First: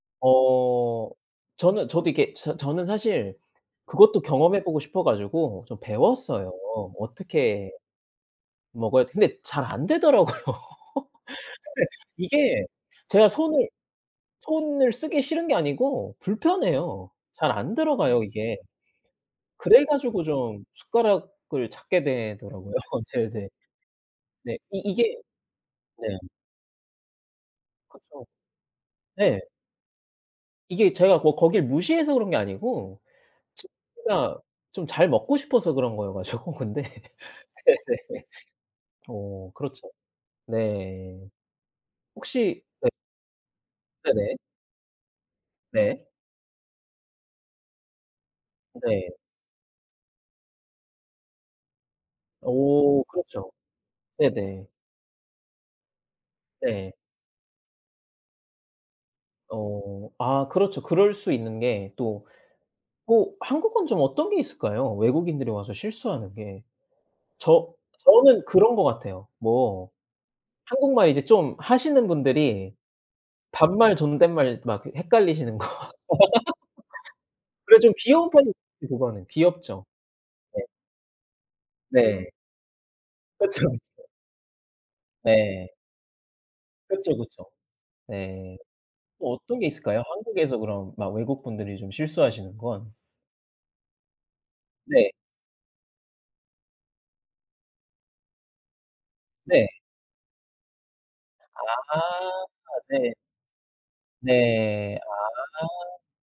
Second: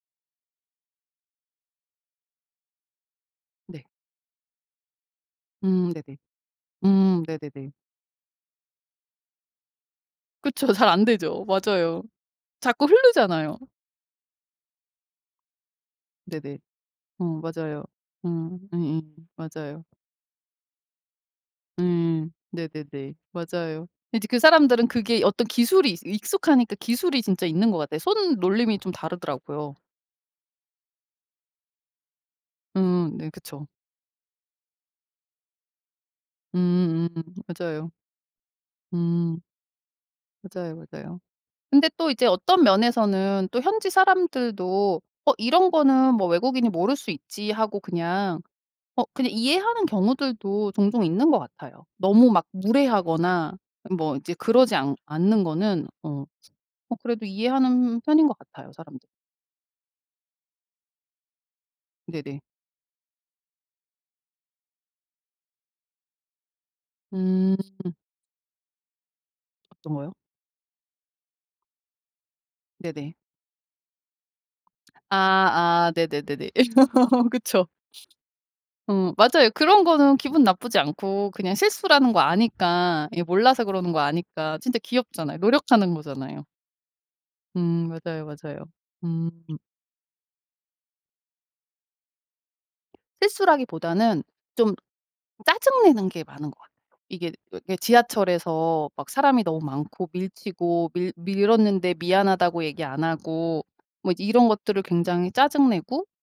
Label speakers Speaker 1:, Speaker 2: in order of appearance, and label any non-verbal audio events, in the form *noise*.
Speaker 1: 어 저는 저도 이렇게 저 저는 사실
Speaker 2: 네.
Speaker 1: 그것도 경험해 보고 싶어 가지고 좀
Speaker 2: 음 네네.
Speaker 1: 배웠어요.
Speaker 2: 음 네네네.
Speaker 1: 어떻게 먹어야 근데 잘 안되더라고요. 근데
Speaker 2: 그쵸. 잘 안되죠. 맞아요.
Speaker 1: 이게
Speaker 2: 자꾸
Speaker 1: 제가
Speaker 2: 흐르잖아요.
Speaker 1: 손을, 손을 쓰기 싫은 게 아니고
Speaker 2: 네네.
Speaker 1: 불편해요.
Speaker 2: 어
Speaker 1: 잘 안
Speaker 2: 맞아요.
Speaker 1: 들어가요 이게.
Speaker 2: 음 이잉.
Speaker 1: 그래
Speaker 2: 맞아요.
Speaker 1: 가지고 좀 숟가락을 찾게
Speaker 2: 음.
Speaker 1: 되더라고요.
Speaker 2: 네네네.
Speaker 1: 네네.
Speaker 2: 맞아요. 이제 그
Speaker 1: 네. 이
Speaker 2: 사람들은
Speaker 1: 이게
Speaker 2: 그게 어떤 기술이 이
Speaker 1: 네.
Speaker 2: 익숙하니까 기술이 진짜 있는 것 같아요.
Speaker 1: 그쵸.
Speaker 2: 손놀림이 좀
Speaker 1: 네.
Speaker 2: 다르더라고요.
Speaker 1: 이게 제가 뭐 거길 무시해서 그런 게 아니고
Speaker 2: 음 네 그쵸.
Speaker 1: 진짜 좀 잘 먹고 싶어서 그런 거여 가지고 근데.
Speaker 2: 음음. 맞아요.
Speaker 1: *laughs*
Speaker 2: 음.
Speaker 1: 어 그렇죠.
Speaker 2: 맞아요, 맞아요.
Speaker 1: 네.
Speaker 2: 근데 또 이제
Speaker 1: 혹시
Speaker 2: 어떤
Speaker 1: 네.
Speaker 2: 면에서는 또 현지
Speaker 1: 네네.
Speaker 2: 사람들도 '어 이런
Speaker 1: 네.
Speaker 2: 거는 뭐 외국인이 모를 수 있지.' 하고 그냥 어
Speaker 1: 네.
Speaker 2: 그냥 이해하는 경우들도 종종 있는 것 같아요. 너무 막
Speaker 1: 오 그렇죠.
Speaker 2: 무례하거나 뭐 이제
Speaker 1: 네네.
Speaker 2: 그러지 않 않는 거는 어
Speaker 1: 네.
Speaker 2: 어 그래도 이해하는 편인 것 같아요 사람들이.
Speaker 1: 어. 아 그렇죠. 그럴 수 있는 게 또
Speaker 2: 네네.
Speaker 1: 오 한국은 좀 어떤 게 있을까요, 외국인들이 와서 실수하는 게?
Speaker 2: 음.
Speaker 1: 저 저는 그런 것 같아요. 뭐
Speaker 2: 어떤 거요?
Speaker 1: 한국말 이제 좀 하시는 분들이
Speaker 2: 네네.
Speaker 1: 반말 존댓말 막 그 헷갈리시는 거.
Speaker 2: 아 아 네네네네. *laughs*
Speaker 1: *laughs*
Speaker 2: 그쵸.
Speaker 1: 그래 좀 귀여운 편이죠
Speaker 2: 어
Speaker 1: 그거는.
Speaker 2: 맞아요. 그런
Speaker 1: 귀엽죠.
Speaker 2: 거는 기분
Speaker 1: 네.
Speaker 2: 나쁘지 않고 그냥 실수라는 거
Speaker 1: 네.
Speaker 2: 아니까 이게
Speaker 1: 그쵸,
Speaker 2: 몰라서 그러는 거
Speaker 1: 그쵸.
Speaker 2: 아니까 진짜 귀엽잖아요.
Speaker 1: 네.
Speaker 2: 노력하는 거잖아요.
Speaker 1: 그쵸, 그쵸.
Speaker 2: 음 맞아요,
Speaker 1: 네.
Speaker 2: 맞아요. 음.
Speaker 1: 또 어떤 게 있을까요, 한국에서 그럼 막 외국 분들이 좀 실수하시는 건?
Speaker 2: 실수라기보다는 좀
Speaker 1: 네.
Speaker 2: 짜증 내는 게 많은 것 같아요. 이게 그 지하철에서 막 사람이 너무
Speaker 1: 네.
Speaker 2: 많고 밀치고 밀
Speaker 1: 아
Speaker 2: 밀었는데 "미안하다."고 얘기 안
Speaker 1: 네.
Speaker 2: 하고 뭐 이제 이런 것들을
Speaker 1: 네
Speaker 2: 굉장히 짜증
Speaker 1: 아.
Speaker 2: 내고